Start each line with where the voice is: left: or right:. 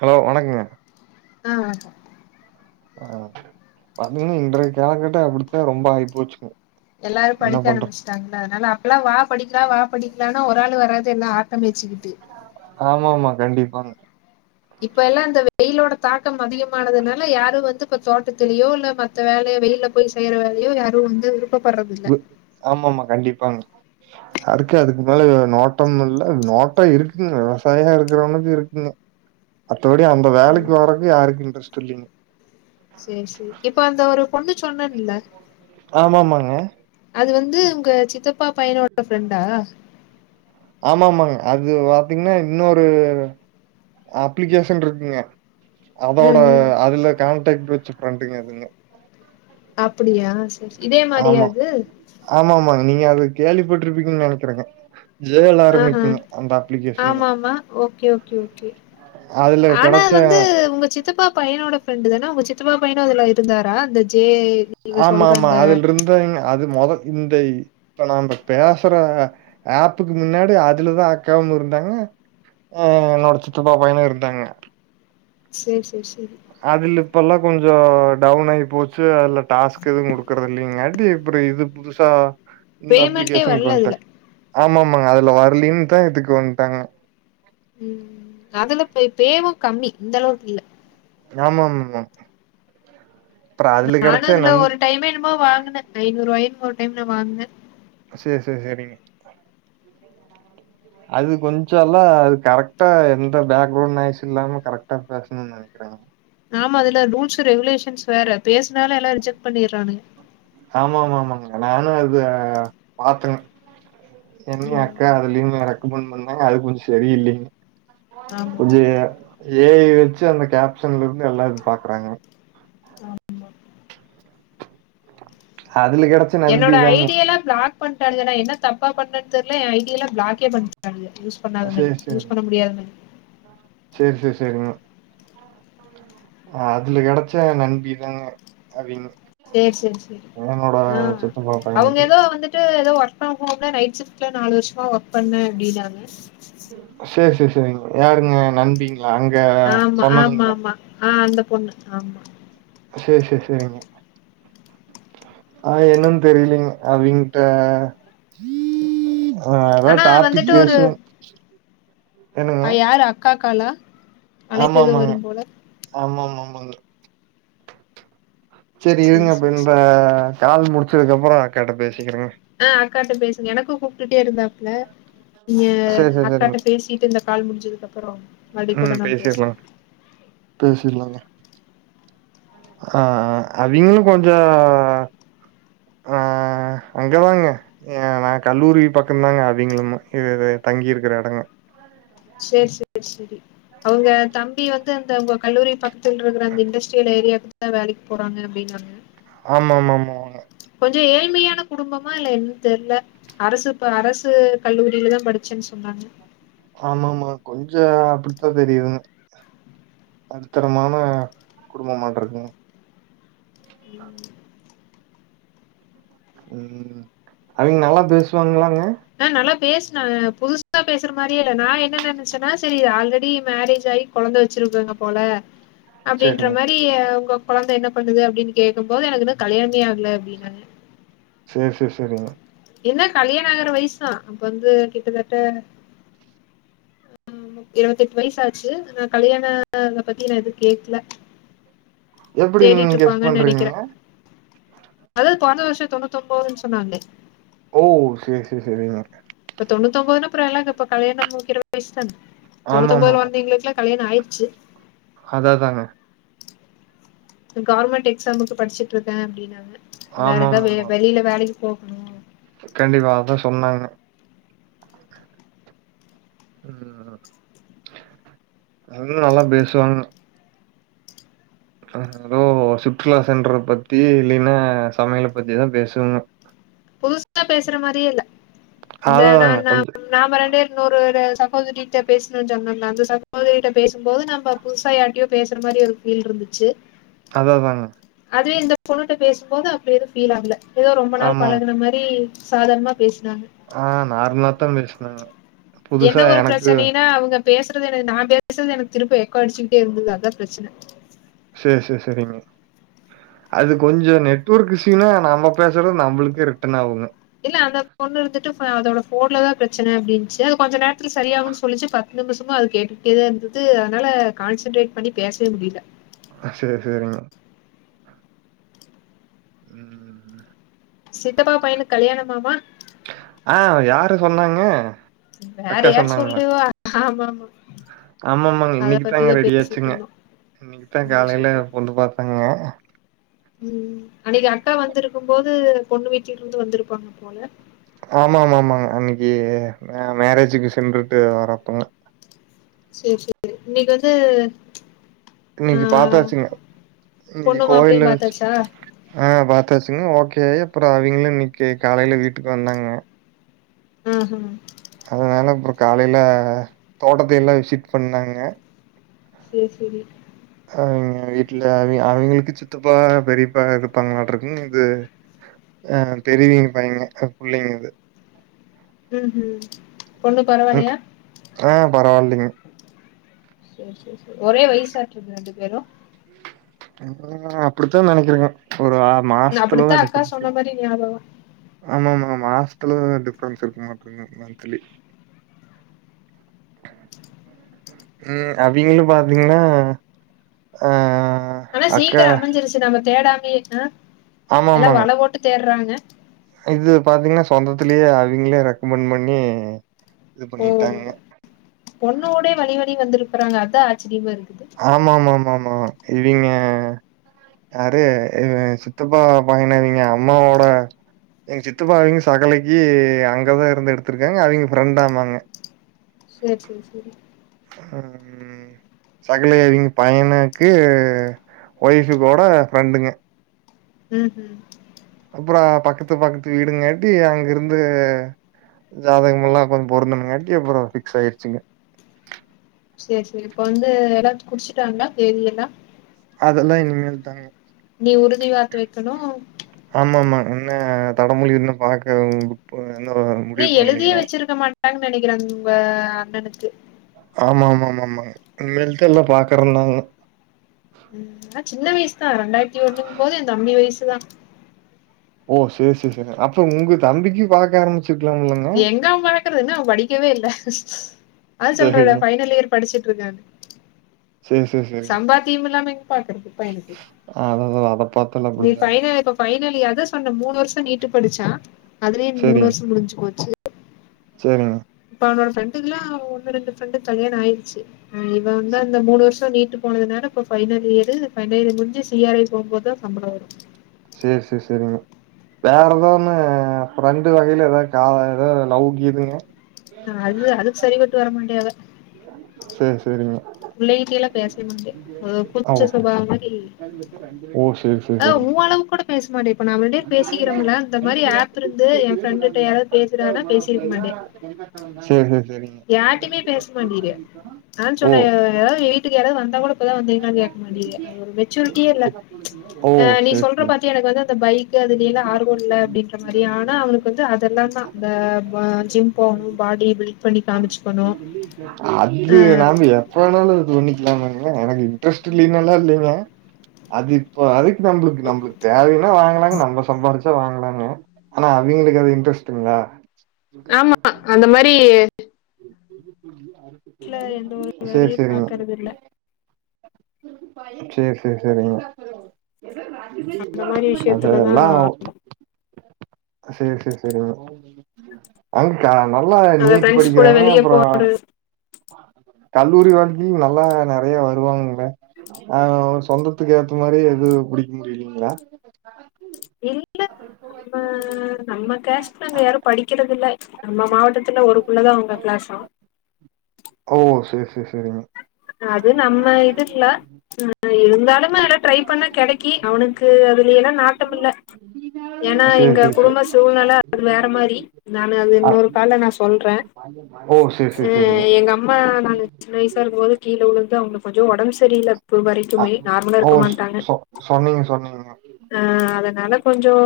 right: Hello வணக்கங்க
left: ஆ வணக்கம்
right: ஆ பாத்தீங்கன்னா இன்றைய காலக்கட்டம் அப்படித்தான் ரொம்ப ஆயிப்போச்சு
left: எல்லாரும் படிக்க ஆரம்பிச்சுட்டாங்களா அதனால அப்பெல்லாம் வா படிக்கலாம் வா படிக்கலானா ஒரு ஆளு வராது எல்லாம் தம்பி வச்சுக்கிட்டு
right: ஆமா ஆமா கண்டிப்பாங்க
left: இப்ப எல்லாம் இந்த வெயிலோட தாக்கம் அதிகமானதுனால யாரும் வந்து இப்ப தோட்டத்துலயோ இல்ல மத்த வேலையோ வெயில்ல போய் செய்யற வேலையோ யாரும் வந்து விருப்ப பட்றதில்ல
right: ஆமா ஆமா கண்டிப்பாங்க அதுக்கு அதுக்கு மேல நோட்டம் இல்ல நோட்டம் இருக்குங்க விவசாயா இருக்கிறவனுக்கு இருக்குங்க மத்தபடி அந்த
left: ம்
right: வேலைக்கு வர்றதுக்கு யாருக்கும் இன்ட்ரெஸ்ட் இல்லைங்க
left: சேரி சேரி இப்ப அந்த ஒரு பொண்ணு சொன்னேன்ல
right: ஆமாமாங்க
left: அது வந்து உங்க சித்தப்பா பையனோட ஃப்ரெண்டா
right: ஆமா ஆமாங்க அது பாத்தீங்கன்னா இன்னொரு அப்ளிகேஷன் இருக்குங்க அதோட
left: ம் ம்
right: அதுல கான்டக்ட் வச்சு ஃப்ரண்டுங்க அதுங்க
left: அப்படியா சரி இதே மாரியா
right: ஆமா
left: அது
right: ஆமா ஆமாங்க நீங்க அது கேள்விப்பட்ருப்பீங்கன்னு நெனைக்கிறேங்க ஜேல
left: ம் உம்
right: ஆரம்பிக்குங்க அந்த அப்ளிகேஷனுங்க
left: ஆமா ஆமா ஓகே ஓகே ஓகே
right: அதுல
left: ஆனா
right: கெடைச்ச
left: அது வந்து உங்க சித்தப்பா பையனோட ஃப்ரெண்டு தான உங்க சித்தப்பா பையனும் அதுல இருந்தாரா அந்த ஜே நீங்க
right: ஆமா
left: சொல்ற
right: ஆமா
left: அந்த
right: அதுல் இருந்தவங்க அது மொத இந்த இப்ப நாம பேசுற ஆப்புக்கு முன்னாடி அதுலதா அக்காவும் இருந்தாங்க ஆ என்னோட சித்தப்பா பையனு இருந்தாங்க
left: சேரி சேரி சேரி
right: அதுல இப்ப எல்லா கொஞ்சோ டவுன் ஆயி போச்சு அல டாஸ்க் எதுவு குடுக்குறது இல்லலைங்காட்டி இப்புறோ இது புதுசா இந்த
left: பேமெண்ட்டே
right: அப்ளிகேஷன்கு
left: வரல
right: வந்ட்டே
left: அதுல.
right: ஆமா ஆமாங்க அதுல வரலின் தா இதுக்கு வந்ட்டேங்க
left: ம் அதுல பே பேவு கம்மி இந்த அளவுக்கு இல்ல
right: ஆமா ஆமா
left: நானு அதுல ஒரு டைமோ என்னோமா வாங்குனே ஐநூற் ரூவாய்னு ஒரு டைம் நா வாங்குனே
right: செரி செரி செரிங்க
left: [inaudible]
right: அது கொஞ்சலா அது கரெக்ட்டா எந்த பேக்ரௌண்ட் நாய்ஸ் இல்லாம கரெக்டா பேசணு நெனைக்கிறேங்க
left: நாம அதுல ரூல்ஸ் ரெகுலேஷன்ஸ் வேற பேசினாலு எல்லா ரிஜெக்ட் பண்ணிறானுங்க
right: ஆமா ஆமா ஆமாங்க நானு அத பாத்தேங்க என்னைய அக்கா
left: ம்.
right: அதுலயுமே ரெக்கமண்ட பண்ணே அது கொஞ்சோ சரி இல்லலைங்க
left: ஆமா.
right: கொஞ்ச ஏ ஏ ஐ வச்சு அந்த கேப்ஷன்ல இருந்து எல்லா இது பாக்குறாங்க
left: ஆமா
right: அதுல கெட
left: என்னோட ஐ டியலா பிளாக் பண்டானுங்க என்ன தப்பா பண்ணேன் தெர்ல எ ஐ டியலா பிளாக்கே பண்ணிட்டானுங்க யூஸ் பண்ணாதமாரி
right: சரி,
left: யூஸ் பண்ண முடியாதமாரி
right: செரி செரி செரிங்க ஆ அதுல கெடைச்ச நண்பி தாங்க அதிகோ
left: செரி செரி செரி ஆ
right: சித்தப்பா
left: அவுங்க
right: பையனுக்கு.
left: ஏதோ வந்துட்டு ஏதோ ஒர்க் ஃப்ரம் ஹோம்ல நைட் ஷிஃப்ட்ல நாலு வருஷமா ஒர்க் பண்ணே அப்டின்னாங்க
right: செரி செரி செரிங்க யாருங்க நண்பிங்களா அங்க
left: ஆமா ஆமா
right: சொன்னவிங்ளா
left: ஆமா ஆ அந்த பொண்ணு ஆமா
right: சேரி சேரி சேரிங்க ஆ என்னன் தெரிலைங்க அவிங்கிட்ட ஆ ஏதாவ்
left: ஆனா
right: டாபிக்
left: வந்துட்டு
right: பேசணு
left: அ யாரு அக்கா காலா அழைப்பு
right: ஆமா
left: எதுவு
right: ஆமாங்க
left: வரும் போல
right: ஆமா ஆமா ஆமாங்க சரி இருங்க
left: சேரி
right: இப்ப
left: சேரி
right: இந்த
left: சேரி
right: கால் முடிச்சதுக்கு அப்புறோ அக்காட்ட பேசிக்கிறேங்க
left: ஆ அக்காட்ட பேசுங்க எனக்கு கூப்டுட்டே இருந்தாப்ல நீங்க
right: சேரி சேரி சேரிங்க
left: அக்காட்ட பேசி சிட்டு இந்த கால் முடிஞ்சதுக்கு அப்புறோ மறுபடி கூட
right: ம்
left: நம்ம
right: பேசிர்லா
left: பேசலா
right: பேசிர்லாங்க ஆ ஆ அது இன்னு கொஞ்சோ ஆ அங்கதாங்க ஏ நா கல்லூரி பக்கோதாங்க அவிங்களுமு இது இது தங்கிருக்கிற எடங்க
left: சேர் செரி செரி அவுங்க தம்பி வந்து அந்த உங்க கல்லூரி பக்கத்தில் இருக்கிற அந்த இண்டஸ்ட்ரியல் ஏரியாக்கு தா வேலைக்கு போறாங்க அப்டின்னாங்க ம்
right: ஆமாமாமா
left: கொஞ்ச ஏழ்மையான குடும்பமா இல்ல என் தெர்ல அரசு ப அரசு கல்லூரியிலதா படிச்சேன்னு சொன்னாங்க
right: ஆமாமா கொஞ்ச அப்டிதா தெரியு நடுத்தரமான குடும்பமாட்ருக்குங்க
left: ம்
right: ம் அவைங்க நல்லா பேசுவாங்களாங்க
left: ஆ நல்லா பேசினாங்க புதுசா பேசுற மாரியேல்ல நா என்ன நெனச்சேன்னா செரி ஆல்ரெடி மேரேஜ் ஆயி கொழந்த வெச்சிருக்காங்க போல அப்டின்ற
right: செரிங்க
left: மாரி இ உங்க கொழந்த என்ன பண்ணுது அப்டின்னு கேக்கும் போது எனக்கு இன்னு கல்யானமே ஆகல அப்டின்னாங்க
right: சேர் சேர் செரிங்க
left: என்ன கல்யாண ஆகுற வயசுதா அப்ப வந்து கிட்டத்தட்ட ம் ம் இருவத்தெட்டு வயசாச்சு அனா கல்யாண பத்தி நா எது கேக்ல
right: எப்டி நீங்க கெஸ்
left: தேடிட்டுருப்பாங்க நெனக்கிறே
right: பண்றீங்கங்க
left: அதா பொறந்த வருஷ தொண்ணூத்தொன்பதுன்னு சொன்னாங்களே
right: ஓ சேர் சேர் செரிங்க
left: இப்போ தொண்ணூத்தொன்பதுன்னா அப்ற ஏல்லா இப்ப கல்யணம் முடிக்கிற வயசு தான தொண்ணூத்தொன்பதுல
right: ஆமாமாமா.
left: வந்தவங்களுக்குளா கல்யாண ஆயிருச்சு
right: அதா அதாங்க
left: கவர்மெண்ட் எக்ஸாமுக்கு படிச்சுட்டுருக்கே அப்டின்னாங்க வேற எதா வெ
right: ஆமாமாமா.
left: வெளியில வேலைக்கு போகணு
right: கண்டிப்பா அதா சொன்னாங்க ம் அவங்களு நல்லா பேசுவாங்கன்ன அத அதோ சுற்றுலா சென்றத பத்தி இல்லினா சமயல பத்திதா பேசுவாங்க
left: புதுசா பேசுற மாரியே இல்ல அந்த நா
right: அதாதாங்க
left: நா
right: கொஞ்சம்
left: நாம ரெண்டு பேரு இன்னொரு ஒரு சகோதரிட்ட பேசணு சொன்னென்ல அந்த சகோதரிட்ட பேசும்போது நம்ப புதுசா யார்ட்டயோ பேசுற மாரி ஒரு ஃபீல்ருந்துச்சு
right: அதா அதாங்க
left: அதுவே இந்த பொண்ணுட்ட பேசும்போது அப்டி எது ஃபீல் ஆகல ஏதோ ரொம்ப நாள்
right: ஆமாம்.
left: அந்த மாரி சாதார்னமா பேசுனாங்க
right: ஆ நார்மலாதா பேசுனாங்க
left: என்ன
right: புதுசா
left: ஒரு
right: எனக்கு
left: பிரச்சனைனா அவங்க பேசுறது எனக்கு நா பேசுறது எனக்கு திருப்பி எக்கோ அடிச்சுக்கிட்டே இருந்தது அதா பிரச்சன
right: சேர் சேர் செரிங்க அது கொஞ்சோ நெட்வொர்க் இஷ்யுன்னா நம்ம பேசுறது நம்மளுக்கே ரிட்டன் ஆகுங்க
left: இல்ல அந்த பொண்ணு இருந்துட்டு ஃப அதோட ஃபோன்ல தா பிரச்சன அப்டின்ச்சு அது கொஞ்ச நேரத்துல சரியாகுன்னு சொல்லிச்சு ப த்து நிப்ஷமா அது கேட்டுக்கிட்டே தா இருந்துது அதனால கான்சென்ட்ரேட் பண்ணி பேசவே முடியில
right: அ சேர் சேரிங்க ம்
left: சித்தப்பா பையனுக் கல்யாணமாமா
right: ஆ யாரு சொன்னாங்க
left: வேற
right: அக்கா
left: யார் சொல்லுவா ஆமா ஆமா
right: ஆமா ஆமாங்க இன்னிக்குதாங்க ரெடியாச்சுங்க இன்னைக்குதா
left: ஓ
right: காலையில
left: சூப்பர்.
right: பொண்ணு பாத்தாங்க
left: ம் அன்னைக்கு அக்கா வந்துருக்கு போது பொண்ணு வீட்ல இருந்து வந்துருப்பாங்க போல
right: ஆமா ஆமா ஆமாங்க அன்னைக்கு மேரேஜுக்கு சென்றுட்டு வரப்பங்க
left: சேர் செரி இன்னைக்கு வந்து ஆ
right: இன்னைக்கு பாத்தாச்சுங்க இன்னைக்கு
left: பொண்ணு
right: கோயில்ல
left: மாப்பிள்ளையும்
right: வெச்சு
left: பாத்தாச்சா?
right: ஆ பாத்தாச்சுங்க ஓக்கே ஆயி அப்பறோ அவிங்ளோ இன்னைக்கு காலைல வீட்டுக்கு வந்தாங்க
left: ம் ஹூ ம்
right: அதனால அப்பறோ காலல தோட்டத்த எல்லா விசிட் பண்ணாங்க
left: சேர் செரி
right: அவிங்க வீட்ல அவி அவிங்களுக்கு சித்தப்பா பெரிப்பா இருப்பாங்ளாட்ருக்கு இது ஆ பெரியவிங்க பையங்க புள்ளைங்கது
left: ம் ம் பொண்ணு
right: ம்
left: பரவாலயா
right: ஆ பரவால்லைங்க
left: சேர் சேர் சேர் ஒரே வயசாட்ருக்கு ரெண்டு பேரு
right: [inaudible] அப்டித்தா நெனைக்கறேங்க ஒரு ஆ
left: அப்டித்தா
right: மாசத்துலதா
left: அக்கா சொன்ன மாரி ஞாபகோ
right: ஆமாமாமா ஹாஸ்டல டிஃப்ரன்ஸ் இருக்கமாட்ருக்குங் மன்த்லி ம் அவிங்களு பாத்தீங்ன்னா ஆ
left: ஆனா
right: அக்கா
left: சீக்கிரோ அமைஞ்சிருச்சு நம்ம தேடாமயே அ எல்லா
right: ஆமாமாங்க.
left: வல போட்டு தேட்றாங்க
right: இது பாத்தீங்ன்னா சொந்தத்திலயே அவிங்களே ரெக்கமெண்ட் பண்ணி இது
left: ஓ
right: பண்ணிட்டாங்கங்க
left: பொண்ணோடே வழிவழிய வந்திருக்குறாங்க அதா ஆச்சரியமா இருக்குது
right: ஆமாமாமாமா இவிங்க யாரு இவ சித்தப்பா பையனவிங்க அம்மாவோட எங்க சித்தப்பா அவிங்க சகலைக்கு அங்கதா இருந்து எடுத்திருக்காங்க அவிங்க ஃப்ரெண்ட் ஆமாங்க
left: சேர் சேர் சேர் செரி
right: அ ம் சகல அவிங்க பையனுக்கு ஒய்ஃபு கூட ஃப்ரெண்டுங்க
left: ம்ஹூம்
right: அப்பறோ பக்கத்து பக்கத்து வீடுங்காட்டி அங்கிருந்து ஜாதகமெல்லா கொஞ்ச பொருந்தணங்காட்டி அப்பறோ ஃபிக்ஸ் ஆயிருச்சுங்க
left: சேர் சேரி இப்ப வந்து எல்லா குறிச்சிட்டாங்ளா தேதி எல்லா
right: அதெல்லா இனிமேல் தாங்க
left: நீ உறுதி வார்த்த வெக்கணு
right: ஆமாமாங் ன்ன தடமொழி இன்னு பாக்க [unintelligible]
left: இன்னு எழுதியே
right: பண்லீங்க
left: வச்சிருக்க மாட்டாங்க நெனைக்கிறே உங்க அண்ணனுக்கு
right: ஆமாமாமாங்க இனிமேல்த் எல்லா பாக்கறண்ணாங்க
left: ம் ஆனா சின்ன வயசு தா ரெண்டாயிரத்தி ஒண்ணுங் போது எந் தம்பி வயசுதா
right: ஓ சேர் சேர் செரிங்க அப்போ உங்க தம்பிக்கு பாக்க ஆரம்பிச்சிருக்லாம் இல்லங்க
left: இதா பாக்கறது இன்னு அவ படிக்கவே இல்ல அது சொல்றனே
right: சரிங்க
left: ஃபைனல் இயர் படிச்சுட்ருக்காணு
right: சேரி சேரி சேரிங்க
left: சம்பாத்தியம் இல்லாம எங் பாக்றது பையனுக்கு
right: அததா அத பாத்தால
left: நீ
right: அப்டித்தாங்க
left: ஃபைனல் ஃபைனலி அதா சொன்ன மூணு வருஷோ நீட்டு படிச்சா அதுலயே மூனு வருஷோ முடிஞ்சி போச்சு
right: செரிங்
left: இப்ப அவனோட ஃப்ரெண்டுக்லா ஒன்னு ரெண்டு ஃப்ரெண்டுக் கல்யாண ஆயிர்ச்சு ம் இவ வந்து அந்த மூனு வருஷோ நீீட்டு போனதுனால இப்ப ஃபைனல் இயரு ஃபைனல் இயர் முஞ்சி சி ஆர் ஐ போம்போதா சம்பள வரு
right: சேர் சேர் செரிங்க வேற எதோ ஒன்னு ஃப்ரெண்டு வகைல ஏதா கா ஏதாவது லவ் கீதுங்க
left: ஆ அது அதுக்கு சரி பட்டு வரமாட்டேயவ
right: சேர் சேரிங்க
left: விலை மேல பேச முன்டே ஒரு கூச்ச
right: ஓ
left: சுபாவம் [unintelligible]
right: ஓ சேர்
left: ஆ உ அளவுக்கு கூட பேச மாட்டே இப்ப நா வந்து பேசிக்கிறோம்ல இந்த
right: சேரி
left: மாரி ஆப் இருந்து ஏ ஃப்ரெண்ட்ட யாராது பேசிரானா பேசிருக்க மாட்டே
right: சேர் சேர் சேரி
left: யாரிட்டையுமே பேச மாண்டிரே ஆ
right: ஓ
left: சொன்ன ஏதாது ஏதாவது வீட்டுக்கு யாராவது வந்தா கூட இப்பதா வந்தீங்ளா கேட்க மாட்டீய அது ஒரு மெச்சுரிட்டியே இல்ல
right: ஓ
left: அ நீ
right: சேரி
left: சொல்ற
right: சேரி
left: பாத்தியா எனக்கு வந்து அந்த பைக் கு அதிலேலா ஆர்வோ இல்ல அப்டின்ற மாரி ஆனா அவனுளுக்கு வந்து அதெலா தா இந்த பா ஜிம் போனு பாடி வில் ப
right: அது நாம் ஏ எப்பனாலு தோண்ணிக்கிலாமாக்க எனக்கு இன்ட்ரெஸ்ட் இல்லேனாலா இல்லங்க அது இப்ப அதுக் நம்ளுக்கு நம்ளுக்கு தேவையோ அ வாங்கலாங்க நம்ம சம்பாரிச்சா வாங்கலாங்க ஆனா அதுங்களுக்கு அது இன்ட்ரெஸ்டிங்ளா எங்க
left: ஆமா
right: இருக்கான்னு
left: அந்த
right: பாத்துட்டு வா
left: மாரி
right: அப்பறமா சொல் ஒரு பொய் சொல்லி
left: வீட்ல எந்த ஒரு
right: அது சேரி
left: வேலையு
right: சேரிங்க
left: பாக்கறது இல்ல
right: சேர் சேர் சேரிங்க
left: அந்த மாரி
right: அது அது
left: விஷயத்துலதா
right: எல்லாவு சேர் சேர் சேரிங்க அம் கா நல்லா
left: அந்த
right: நீட்டு
left: ஃப்ரெண்ட்ஸ் கூட
right: படிக்கிறாங்க
left: வெளிய போ
right: அப்ரோ கல்லூரி வாழ்க்கையு நல்லா நெறய வருவாங்கள ஆ சொந்தத்துக்கு ஏத்த மாரி எது புடிக்க முடியலங்ளா
left: இல்ல நம்ம நம்ம கஸ்ட் நாங்க யாரு படிக்கிறத இல்ல நம்ம மாவட்டத்துல ஒருக்குள்ளதா உங்க கிளாஸ்சா
right: ஓ சேரி சேரி சேரிங்க
left: அது நம்ம இது இல்ல இருந்தாலுமே எல்லா ட்ரை பண்ணா கெடைக்கி அவனுக் க்கு அதுல ஏனா நாட்டம் இல்ல ஏனா
right: சேரி
left: எங்க
right: சேரி சேரி
left: குடும்ப சூழ்நில அது வேற மாரி இருந்தாலு அது
right: அ
left: இன்னொரு கால்ல நா சொல்ற
right: ஓ சேரி சேரி சேரி சேரிங்க
left: அம்மா நாங்க சின்ன வயசா இருக்கும்போது கீழே வுழுந்து அவுங்களுக்கு கொஞ்சோ உடம்பு சரியில்ல இப்ப
right: அ
left: வரைக்குமே நார்மலா
right: ஓ
left: இருக்க மாட்டாங்க
right: சொ சொன்னீங்க சொன்னீங்க
left: அ அதனால கொஞ்சோ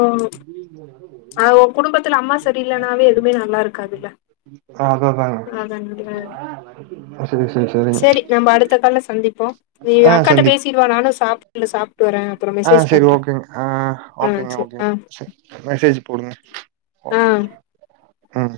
left: அ ஒ குடும்பத்தில அம்மா சரி இல்லனாவே எதுமே நல்லா இருக்காது இல்ல
right: அத தாங்க
left: ஆதன்டிவேர்
right: சேரி சேரி சேரிங்க
left: நம்ம அடுத்த கால்ல சந்திப் அப்போ நீ
right: ஆ
left: அக்காட்ட
right: சந்திக்
left: பேசிடுவான நானு சாப்ட்டு சாப்டு வரே அப்ரோ
right: ஆ
left: மெசேஜ்
right: சேரி
left: பண்ற
right: ஓகேங்க ஆ ஓகேங்க ஓகேங்க மெசேஜ் போடுங்க ஓ
left: ஆ
right: ம்